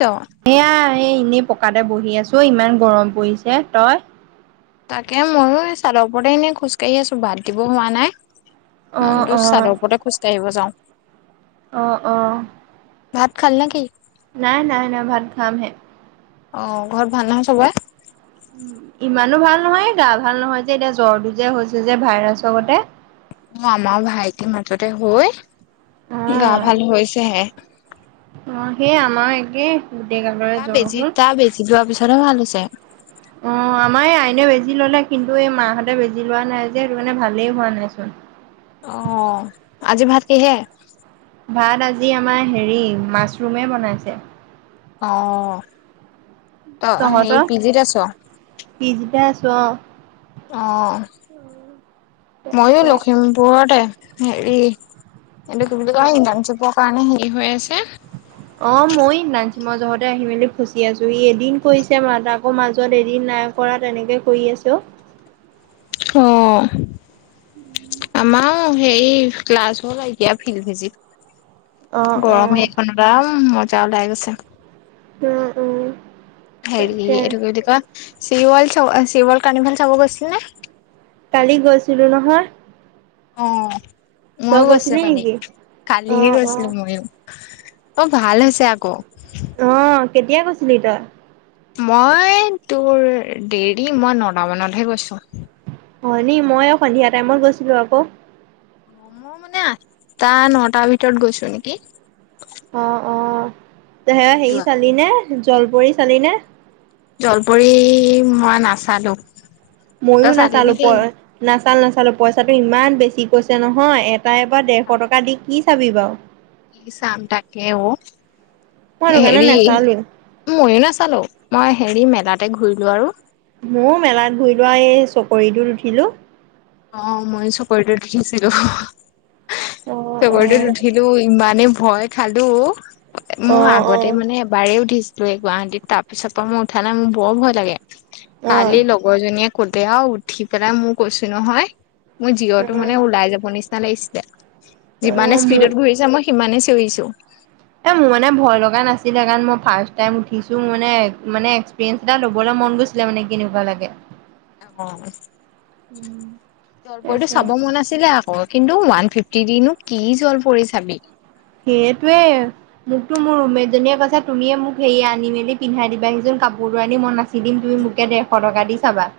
ত এয়া এই এনেই পকাতে বহি আছো ইমান গৰম পৰিছে তই? তাকে ময়ো এই চাদৰ ওপৰ এনে খোজ ককাঢ়ি আছো ভাত দিব হোৱা নাই। অ তোৰ অ চাদৰ ওপৰতে খোজকাঢ়িব যাও। অহ অহ। ভাত খাল নেকি? নাই নাই নাই ভাত খাম হে। অ ঘৰত ভালনে চবৰে? ইমানো ভাল নহয় গা ভাল নহয় যে এতিয়া জ্বৰটো যে হৈছে যে ভাইৰাছতে। অ আমাৰ ভাইটিৰ মাজতে অ হৈ গা ভাল হৈছেহে অ সেই আমাৰ একে গোটেই গালৰে তাৰ জ্বৰ বেজি হ'ল তা বেজি দোৱাৰ পিছতহে ভাল হৈছে অ আমাৰ আইনে বেজি ললে কিন্তু এই মাহতে বেজি লোৱা নাই যে সেইটো কাৰণে ভালেই হোৱা নাই চোন অ আজি ভাতকিহে ভাত আজি আমাৰ হেৰি মাছৰুমে বনাইছে অ ত সেই তহঁতৰ পিজিত আছ পিজিতে আছো অ অ ময়ো তাকে লখিমপুৰতে হেৰি এ তু বুলি অ কয় ইধান চপৰ কাৰণে হেৰি হৈ আছে অ ময় নাঞ্চিমৰ জহত আহি মেলি ফচি আছো ই এদিন কৰিছে ম তাকো মাজত এদিন নাই কৰা তেনেকে কৰি আছো অ আমাৰ হেৰি ক্লাছ হ এতিয়া ফিল ভিজ অ', অ গৰমেইখন আম মজা ওলাই গৈছে উম, উম, হেৰি তাকে এইটো কি বুলি কয় চি ৱল চ চিৱল কানি ভ চাব গৈছিল নে কালি গৈছিলো নহয় অ তই ময়ো গৈছিলো গৈছিলি কালি নেকি? কালিহে অ', গৈছিলো অ', ময়ো অ ভাল হৈছে আকৌ অ', কেতিয়া গৈছিলি তই মই তোৰ দেৰি মই নতামানতহে গৈছো হয় নি মই সন্ধিয়া টাইমত গৈছিলো আকৌ অ মই মানে আঠটা নটাৰ ভিতৰত গৈছো নেকি অ অ সেই হেৰি হে যোৱা চালি নে জলপৰি চালিনে জলপৰি মই নাচালো ময়ো তই চালি নাচালো প নেকি? নাচাল নাচালো পইচাটো ইমান বেছি কৈছে নহয় তাই পৰা ডেৰশ টকা দি কি চাবি বাৰু কি চাম তাকে অ মই সেইটো কাৰণে হেৰি নাচালোৱে। ময়ো নাচালো মই হেৰি মেলাতে ঘূৰিলো আৰু ময় মেলাত ঘূৰি লোৱা এই চকৰিটোত উঠিলো অ মই চকৰিটোত উঠিছিলো অ অ চকৰিটোত উঠিলো ইমান মানে ভয় খালো অ মই অ আগতে মানে এবাৰেই উঠিছো গুৱাহাটীত তাৰ পিছৰ পৰা মোৰ উঠা নাই মোৰ বৰ ভয় লাগে কালি লগৰজনীয়ে কতেয়াও উঠি পেলাই মোৰ কৈছো নহয় মোৰ জিৰতো মানে ওলাই যাব নিচিনা লাগিছিলে যিমানে মোৰ স্পিডত ঘূৰিছা মই সিমানে চিঞৰিছো এ মোৰ মানে ভয় লগা নাছিলে কাৰণে ফাৰ্ষ্ট টাইম উঠিছোঁ মোৰ মানে মানে মন গৈছিলে মানে কিনেকোৱা লাগে অ জলপতটো তাকে চাব মন আছিলে আকৌ কিন্তু ওৱান ফিফটি দিনো কি জল পৰি চাবি সেইটোৱে মোকতো মোৰ ৰুমমেট জনীয়ে কৈছা তুমিয়ে মোক হেৰি আনি মেলি পিন্ধাই দিবা সিচোন কাপোৰটোৰ আনি মই নাচি দিম তুমি মোকে ডেৰশ টকা দি চাবা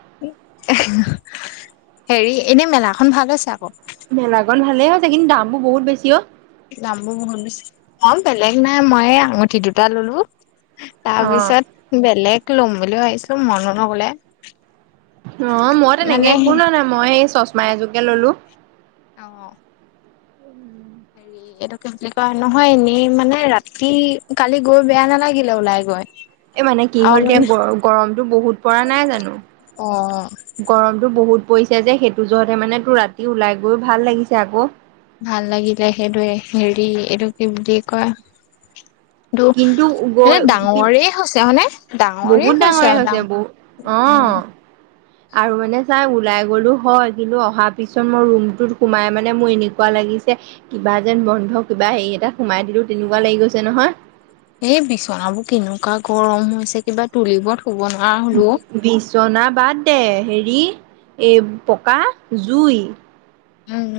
হেৰি এনে মেলাখন ভাল আছে আকৌ মেলা গল ভালে হৈছে কিন্তু দাম বো বহুত বেছি অ দাম বোৰ বহুত বেছি অ বেলেগ নাই মই আঙুঠি দুটা ললো অ তাৰপিছত বেলেগ লম বুলিও ভাবিছো মন ন গলে অ মই তেনেকে একো নোৱা নাই মই সেই চশমা এযোকে ললো আহ হেৰি এইটো কি বুলি কয় নহয় এনেই মানে ৰাতি কালি গৈ বেয়া নালাগিলে ওলাই গৈ এ মানে কি আৰু হ'ল এতিয়া মানে গ গৰমতটো বহুত পৰা নাই জানো অ গৰমতটো বহুত পৰিছে যে সেইটো জোৰতে মানে তোৰ ৰাতি ওলাই গৈ ভাল লাগিছে আকৌ। ভাল লাগিলে সেইটোৱে হেৰি এইটো কি বুলি কয় টো কিন্তু গৈ ডাঙৰেই হৈছে হয়নে? ডাঙৰে হৈছে আৰু ডাঙ উম। অ'। আৰু মানে চাই ওলাই গ'লো হয় কিন্তু অহাৰ পিছত মোৰ ৰুমটোত সোমাই মানে মোৰ এনেকুৱা লাগে লিচে কিবা যেন বন্ধ কিবা হেৰি এটা সোমাই দিলো তেনেকুৱা লাগি গৈছে নহয়। এই বিচনাবোৰ কেনেকুৱা গৰম হৈছে কিবা তুলিবোৰত বিচনা বাদ দে হেৰি এই পকা জুই উম।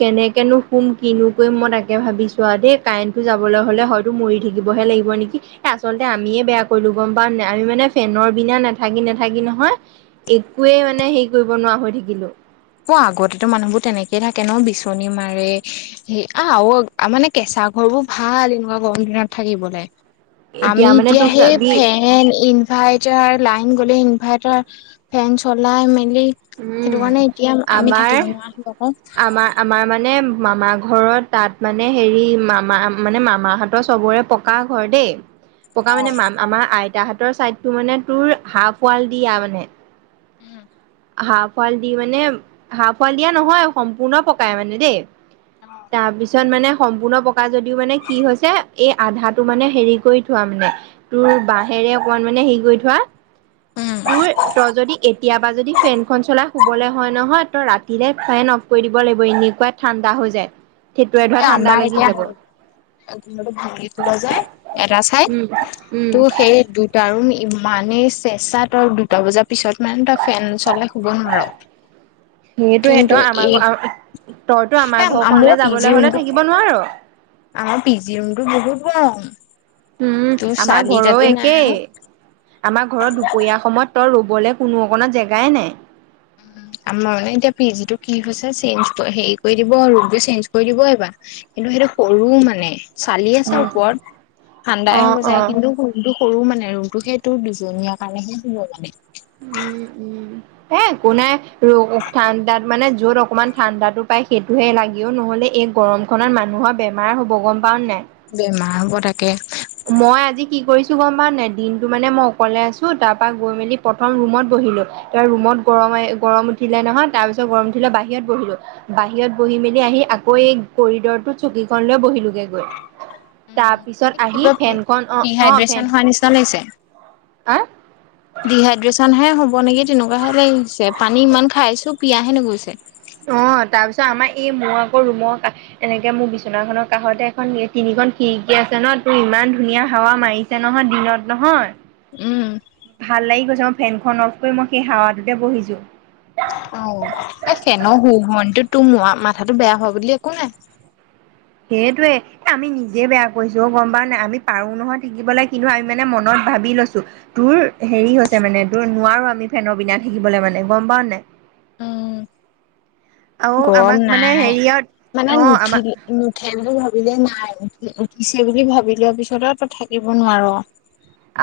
কেনেকেনো শুম কিনো কৰিম মই তাকে ভাবিছোঁ আৰু দেই কাৰেণ্টটো যাবলে হলে হয়তো মৰি থাকিবহে লাগিব নেকি আচলতে আমিয়ে বেয়া কৰিলোঁ গম পাওঁ নে নাই আমি মানে ফেনৰ বিনা নেথাকি নেথাকি নহয় একোৱেই মানে হেৰি কৰিব নোৱাৰা হৈ থাকিলোঁ। অ আগতেতো মানুহবোৰ তেনেকেই থাকে ন বিচনী মাৰে সেই আ আগৰ মানে কেঁচা পাকঘৰ বোৰ ভাল এনেকুৱা গৰম দিনত থাকিবলে। আমি মানে এতিয়া তোক সেই চাবি ফেন ইনভাইৰ্টাৰ লাইন গলে ইনভাৰ্টাৰ ফেন চলাই মেলি সেইটো উম, কাৰণে এতিয়া আমি আমাৰ থাকিব নোৱাৰা হলো আকৌ - আমাৰ - আমাৰ মানে মামা ঘৰত তাত মানে হেৰি মামা মানে মামাহঁতৰ চবৰে পকা ঘৰ দেই ককা মানে মা আমাৰ আইতা হঁতৰ চাইদটো মানে তোৰ হাফ ৱাল দিয়া মানে। উম। হাঁফ ৱাল দি মানে, হাঁফ ফাল দিয়া নহয় সম্পূৰ্ণ পকাই মানে দেই। তাৰপিছত মানে সম্পূৰ্ণ পকা যদিও মানে কি হৈছে এই আধাটো মানে হেৰি কৰি থোৱা মানে তোৰ বাঁহে হেৰে অকমান মানে হেৰি কৰি থোৱা, উম তোৰ তই যি এতিয়াৰ পৰা যদি ফেন শুবলৈ হয় নহয় ত ৰাতিলে ফেন অফ কৰি দিব লাগিব এনেকুৱা ঠাণ্ডা হৈ যায়। থিতুৱাই ধৰা এই ঠাণ্ডা আমাৰ লাগি যাব এতিয়া [unintelligible] ভাঙি পেলোৱা যায় এটা চাইদ উম উম ত' সেই দুটা আৰু [unintelligible] ইমানেই চেঁচা তই দুটা বজাৰ পিছত মানে তই ফেন চলাই শুব নোৱাৰ। সেইটোহ কিন্তু তই আমাৰ এই ঘ তইতো এ আমাৰ মোৰ ঘৰখনলে পি যাব জি লে হলে ৰুমটো থাকিব নোৱাৰো। তোৰ বহুত গৰম। উম তোৰ আমাৰ চালি ঘৰৰ তালি নাই একেই, আৰু আমাৰ ঘৰত দুপৰীয়া সময়ত তই ৰবি গ'লে কোনো অকণা জেগাই নাই। [inaudible] [unintelligible] আমাৰ মানে এতিয়া পি জিটো কি হৈছে চেঞ্জ কৰি হেৰি কৰি দিব ৰুমটো চেঞ্জ কৰি দিব এইবাৰ কিন্তু সৰু মানে চালি আছে ওপৰত ঠাণ্ডাই অ', হ'ব যায় অ', কিন্তু সৰু মানে ৰুমটো সেইটো দুজনীয়া কাৰণেহে হব মানে। উম, উম হে একো নাই ৰু ঠাণ্ডাত মানে যত অকমান ঠাণ্ডাতো পাই সেইটোহে লাগিও নহলে এই গৰম খনত মানুহৰ বেমাৰ হ'ব গম পাও নাই? বেমাৰ হ'ব তাকে। মই আজি কি কৰিছো গম পাও নাই? দিনটো মানে মই অকলে আছো তাৰ পা গৈ মেলি প্ৰথম ৰুমত ব বহিলো তে ৰুমত গৰম এ - গৰম উঠিলে নহয় তাৰ পিছত গৰম উঠিলে বাহিৰত বহিলো বাহিৰত বহি মেলি আহি আকৌ এই কৰিডৰটোত চকীখন লৈ বহিলোগে গৈ। তাৰ উম পিছত কিবা ডিহাইড্ৰেচন হোৱা নিচিনা লাগিছে। আ ডিহাইড্ৰেছন হে হ'ব নেকি তেনেকুৱা হে লাগিছে পানী ইমান খাইছো পিয়াহে নুগুছে। অ তাৰ পিছত আমাৰ এই মোৰ আকৌ ৰুমৰ কাষ এনেকে মোক বিচনাখনৰ কাষতে এখন এ তিনি‌ এখন খিৰিকী আছে ন তোৰ ইমান ধুনীয়া হাৱা মাৰিছে নহয় দিনত নহয় উম ভাল লাগি গৈছে মই ফেনখন অফ কৰি মই সেই হোৱাটোতে বহিছো। অ এই ফেন সো ভনিতটো তোৰ ম মাথাটো বেয়া হ বুলি একো নাই সেইটোৱে। আমি নিজে বেয়া কৰিছো গম পা নাই। আমি পাৰো নহয় থাকিবলৈ কিন্তু আমি মানে মনত ভাল ভাবি লৈছো তোৰ হেৰি হৈছে মানে তোৰ নোৱাৰো আমি ফেনৰ বিনা থাকিবলৈ মানে গম পাও নাই। অ আৰু আমাক গৰম মানে নাই হেৰিয়ত মানে অ', আমাক নুঠিল নুঠ ভাবিলে নাই উঠি উঠিছে বুলি ভাবি লোৱা পিছত ত থাকিব নোৱাৰ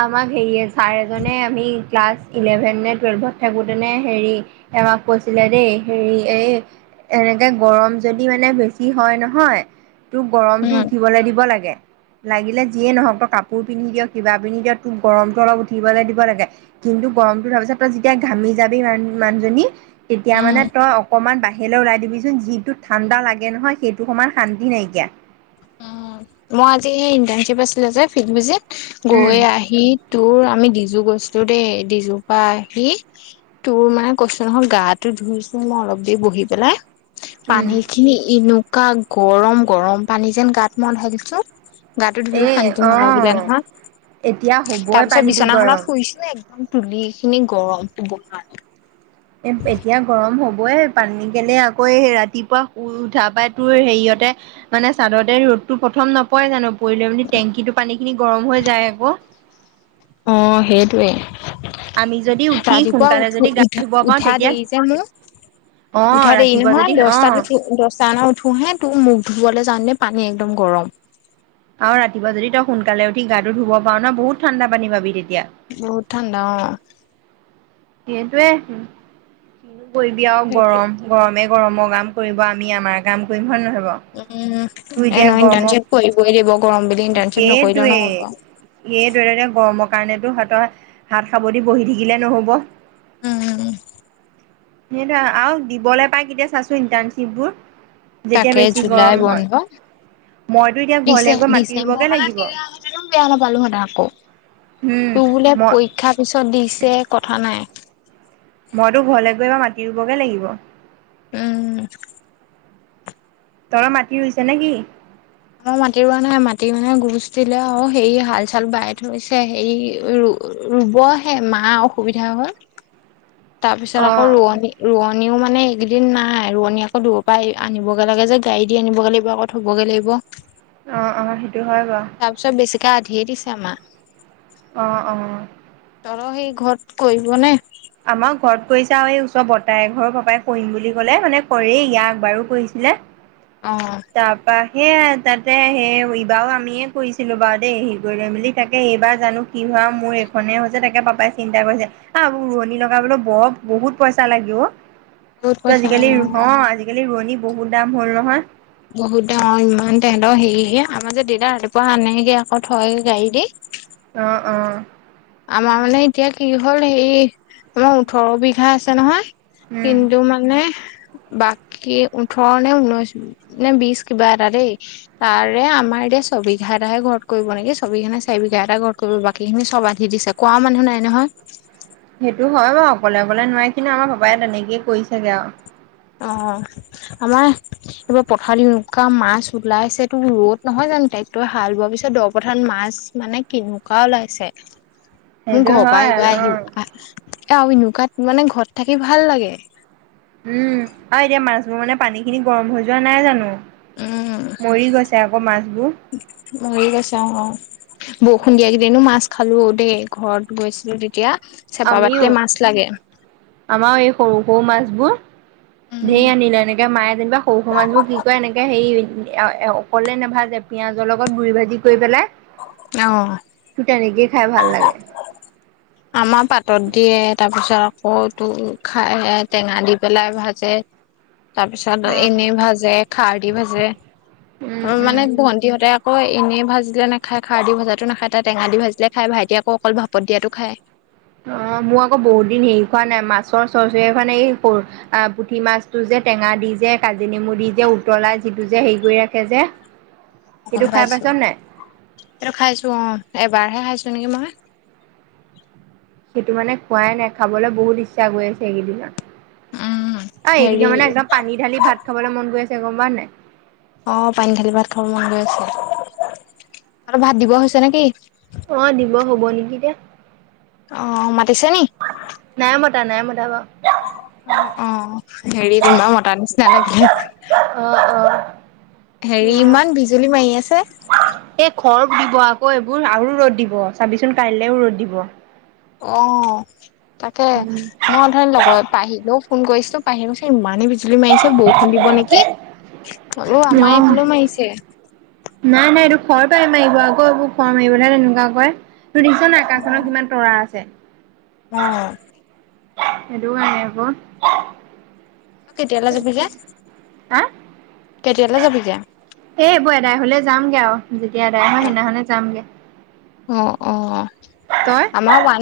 আমাক হেৰিয়ে চাৰ এজনে আমি ক্লাছ ইলেভেন নে টুৱেলভত থাকোঁতেনে হেৰি আমাক কৈছিলে দেই হেৰি এই এনেকে গৰম যদি মানে বেছি হয় নহয়। তোক গৰমতটো উম উঠিবলৈ দিব লাগে লাগিলে যিয়ে নহওক তই কাপোৰ পিন্ধি দিয়ক কিবা তোক গৰমতটো অলপ উঠিবলৈ দিব লাগে। কিন্তু গৰমতটো ধৰা পিছত তই যেতিয়া ঘামি যাবি মানহ তেতিয়া মানে তই অকমান ব আহে ওলাই দিবিচোন যিটো ঠাণ্ডা লাগে নহয়। সেইটো সমান শান্তি নাইকিয়া অ মই আজি ইণ্টাৰ্শ্বিপ আছিলো যে ফিল বজিত উম গৈ আহি তোৰ আমি ডিজু গৈছো। দেই ডিজুপা আহি তোৰ মানে কৈছো নহয় গাটো ধুইছো মই অলপ দে বহি পেলাই উম পানী খিনি এনেকুৱা গৰম গৰম পানী যেন গাত মন ধালিছো। গাটো এ ধুইো শান্তি নালাগিলে অ এতিয়া নহয় হ'বই তাৰ পিছত পানীটো গৰম। বিছনাখনত শুইছো। একদম তুলি খিনি গৰম শুবই নোৱাৰো। এ এতিয়া গৰম হবই পানী কেলে। আকৌ ৰাতিপুৱা শুই উঠা পাই তোৰ হেৰিয়ত তে মানে চাদতে ৰ'দতটো প্ৰথম নপৰে জানো? কৰি লৈ মানি টেংকিো পানী খিনি গৰম হৈ যায় আক। অ সেইটোৱে আমি যদি উঠি ৰাতিপুৱা সোনকালে উঠ যদি গা উঠা ধুব পাৰো উঠা তেতিয়া দেৰি যে মোৰ। অ' উঠা দে ৰাতিপুৱা যদি নহয়। অ' দহটাত উঠো হে তোক মুখ ধুবললৈ যাওঁ পানী একদম গৰম। আৰু ৰাতিপুৱা যদি তই সোনকালে উঠি গাটো ধুব পাও ন বহুত ঠাণ্ডা পানী পাবি তেতিয়া। বহুত ঠাণ্ডা অ সেইটোয়ে। কিনো কৰিবি আৰু সেইটোৱে গৰম গৰমে গৰমৰ কাম কৰিব আমি আমাৰ কাম কৰিম হয় নহয়? বাৰু? উম তোৰ এ এতিয়া নহয় গৰমৰ ইণ্টাৰ্ণশ্বিপ কৰিবই লাগিব। গৰম বুলি ইণ্টাৰ্ণশিপ নকৰিলেও সেইটোৱে নহব। সেইটোৱে এতিয়া গৰমৰ কাৰণেতো হয় তই হাত সাৱটি বহি থাকিলে নহ'ব। উম সেইটো আৰু দিবলৈ পাই কেতিয়া চাইছো ইণ্টাৰণশ্বিপ বোৰ। তাকে জুলাই বন্ধ মইতো এতিয়া দিছে ঘৰলে গৈ মাটি দিছে। ৰুবগে মানে লাগিব বেয়া নাপালো সেতেন আকৌ উম তোৰ বোলে মই পৰীক্ষা পিছত দিছে কথা নাই মইতো ঘৰলৈ গৈ বা মাতি ৰুবগে লাগিব। উম তৰ মাটি ৰুইছে নে কি? আমাৰ মাটি ৰোৱা নাই মাটি মানে গুচ দিলে আৰু সে হাল চাল বাই থৈছে হে। ৰুবহে মা অসুবিধা হ'ল। তাৰ পিছত অ আকৌ ৰোৱনী ৰোৱনী আনিও মানে এইকেইদিন নাই। ৰোৱনী আকৌ দূৰ পৰা আনিবগে লাগে যে গাড়ী দি আনিবগৈ লাগিব আকৌ থ'বগৈ লাগিব। আহ অ সেইটো হয় বাৰ গা ধে দিছে আমা অ অ তহঁতৰ সেই ঘৰত কৰিবনে? আমাৰ ঘৰত কৰিছে আৰু এই ওচৰ বৰটা ঘৰৰ পাপাই কৰিম বুলি কলে মানে কৰে ইয়াক বাৰো কৰিছো। অ তাৰ পৰা সেয় তাতে সেই এইবাৰ আমিয়ে কৰিছিলো বাৰু দেই হেৰি কৰি লৈ মেলি তাকে এইবাৰ জানো কি? মোৰ এইখনে হৈছে তাকে পাপাই চিন্তা কৰিছে আহ উৱনি লগাবলৈ বৰ বহুত পইচা লাগেও বহুত ত পইচা আজিকালি লাগে অ আজিকালি ৰোৱনী বহুত দাম হ'ল নহয় বহুত ডাঙৰ ইমান তোঁতৰ হেৰি আমাৰ যে দেতাৰ ৰাতিপুৱা আনেগে আকৌ থয় গাড়ী দি অ অ আমাৰ মানে এতিয়া কি হ'ল হেৰি আমাৰ ওঠৰ বিঘা আছে নহয় উম কিন্তু মানে বাকী ওঠৰ নে ঊনৈশ নে বিশ কিবা এটা দেই তাৰে আমাৰ চবি ঘাই ঘৰ কৰিব নে সবি খানে চাই ঘ ঘৰ কৰিব বাকিখিনি সব দি দিছে কোৱা মানুহ নাই নহয় সেইটো হয় বাৰু অকলে অকলে নোৱাৰাৰে কিন্তু আমাৰ পাপাই তেনেকেইে কৰিছে চাগে আৰু অ আমাৰ এইবাৰ পথাৰী এুৱা মাছ ওলাইছে তটো ৰ'দ নহয় জান তাইকো হাল বোৱাৰ পিছত দপথান মাছ মানে কেনেকুৱা ওলাইছে মোৰ সেইটো ঘৰৰ হয় অ পৰা আহিব আহিব আহ আনো কাত মানে ঘৰত থাকি ভাল লাগে উম আৰু এতিয়া মাছবোৰ মানে পানী খিনি গৰম হৈ যোৱা নাই জানো উম মৰি গৈছে আকৌ মাছবোৰ মৰি গৈছে অ অ বৰষুণ দিয়া কেইদিনো মাছ খালো দেই ঘৰত গৈছিলো তেতিয়া চেপা আমিও পাটিলে মাছ লাগে সৰু সৰু মাছবোৰ ধেৰি উম আনিলে এনেকে মায়ে যেনিবা সৰু সৰু‌ মাছ বোৰ কি কয় এনেকে হেৰি অকলে নাভা যে পিঁয়াজৰ লগত গুৰি ভাজি কৰি পেলাই অ', ফুটানি গে খাই ভাল লাগে আমাৰ পাতত দিয়ে তাৰপিছত অ তো খাইহে টেঙা দি পেলাই ভাজে তাৰপিছত অ', এনে ভাজে খাৰ দি ভাজে উম, উম। মানে ভন্টিহঁতে অই এনেই ভাজিলে নাখায় খাৰ দি ভজাতো নাখায় তাত টেঙা দি ভাজিলে খায় ভাইটি আকৌ অকল ভাপতিয়া খায় অ মোৰ আকৌ বহুত দিন হেৰি খোৱা নাই মাছৰ চবজিৰ এখন নাই এই পুঠি মাছটো যে টেঙা দি যে কাজি নেমু দি যে উতলাই যিটো যে হেৰি কৰি ৰাখে যে অ সেইটো খাই পাইছ খাইছো নাই? ত খাইছো অ এবাৰহে খাইছো তেনকে ম সেইটো মানে খোৱাই নাই খাবলৈ বহুত ইচ্ছা গৈ আছে এইকেইদিনত উম, অ এইকেই ধালি হেৰি মানে একদম পানী ঢালি ভাত খাবলৈ মন গৈ আছে গম পোৱা নাই অ পানী ঢালি ভাত খাব মন গৈ আছে অলপ ভাত দিব হৈছে নেকি? অ দিব হব নেকি দিয় অ ম নাই মতা নাই মতা বা অ অ হেৰি কোনোবা মতাৰ নিচিনা লাগে উম আম হেৰি ইমান বিজুলী মাৰি আছে এই ঘৰত দিব আকৌ এইবোৰ আৰু ৰ'দ দিব চাবিচোন কাইলেও ৰ'দ দিব অ তাকে মইধৰিম লগত পাহিলেও ফোন কৰিছিলো পাহিল গৈছ ইমানেই চল মাৰিছে বৰষুণ দিব নেকি হল আমাৰ এইফালেও মাৰিছে নাই নাই এইটো খৰটো আহ মাৰিব আকৌ এইবোৰ ঘৰ মাৰিবহে তেনেকুৱা কয়। তু দিছ ন আকাশনৰ কিমান তৰাৰ আছে। অ এটো কাৰণে ক কেতিয়ালৈ যাবি তাক যে হা কেতিয়ালৈ এ যাবি যে সেইবোৰ এদাই হলে যামগে আৰু যেতিয়া এদাই হয় সেইদিনাখনে যামগে অ অ তই? আমাৰ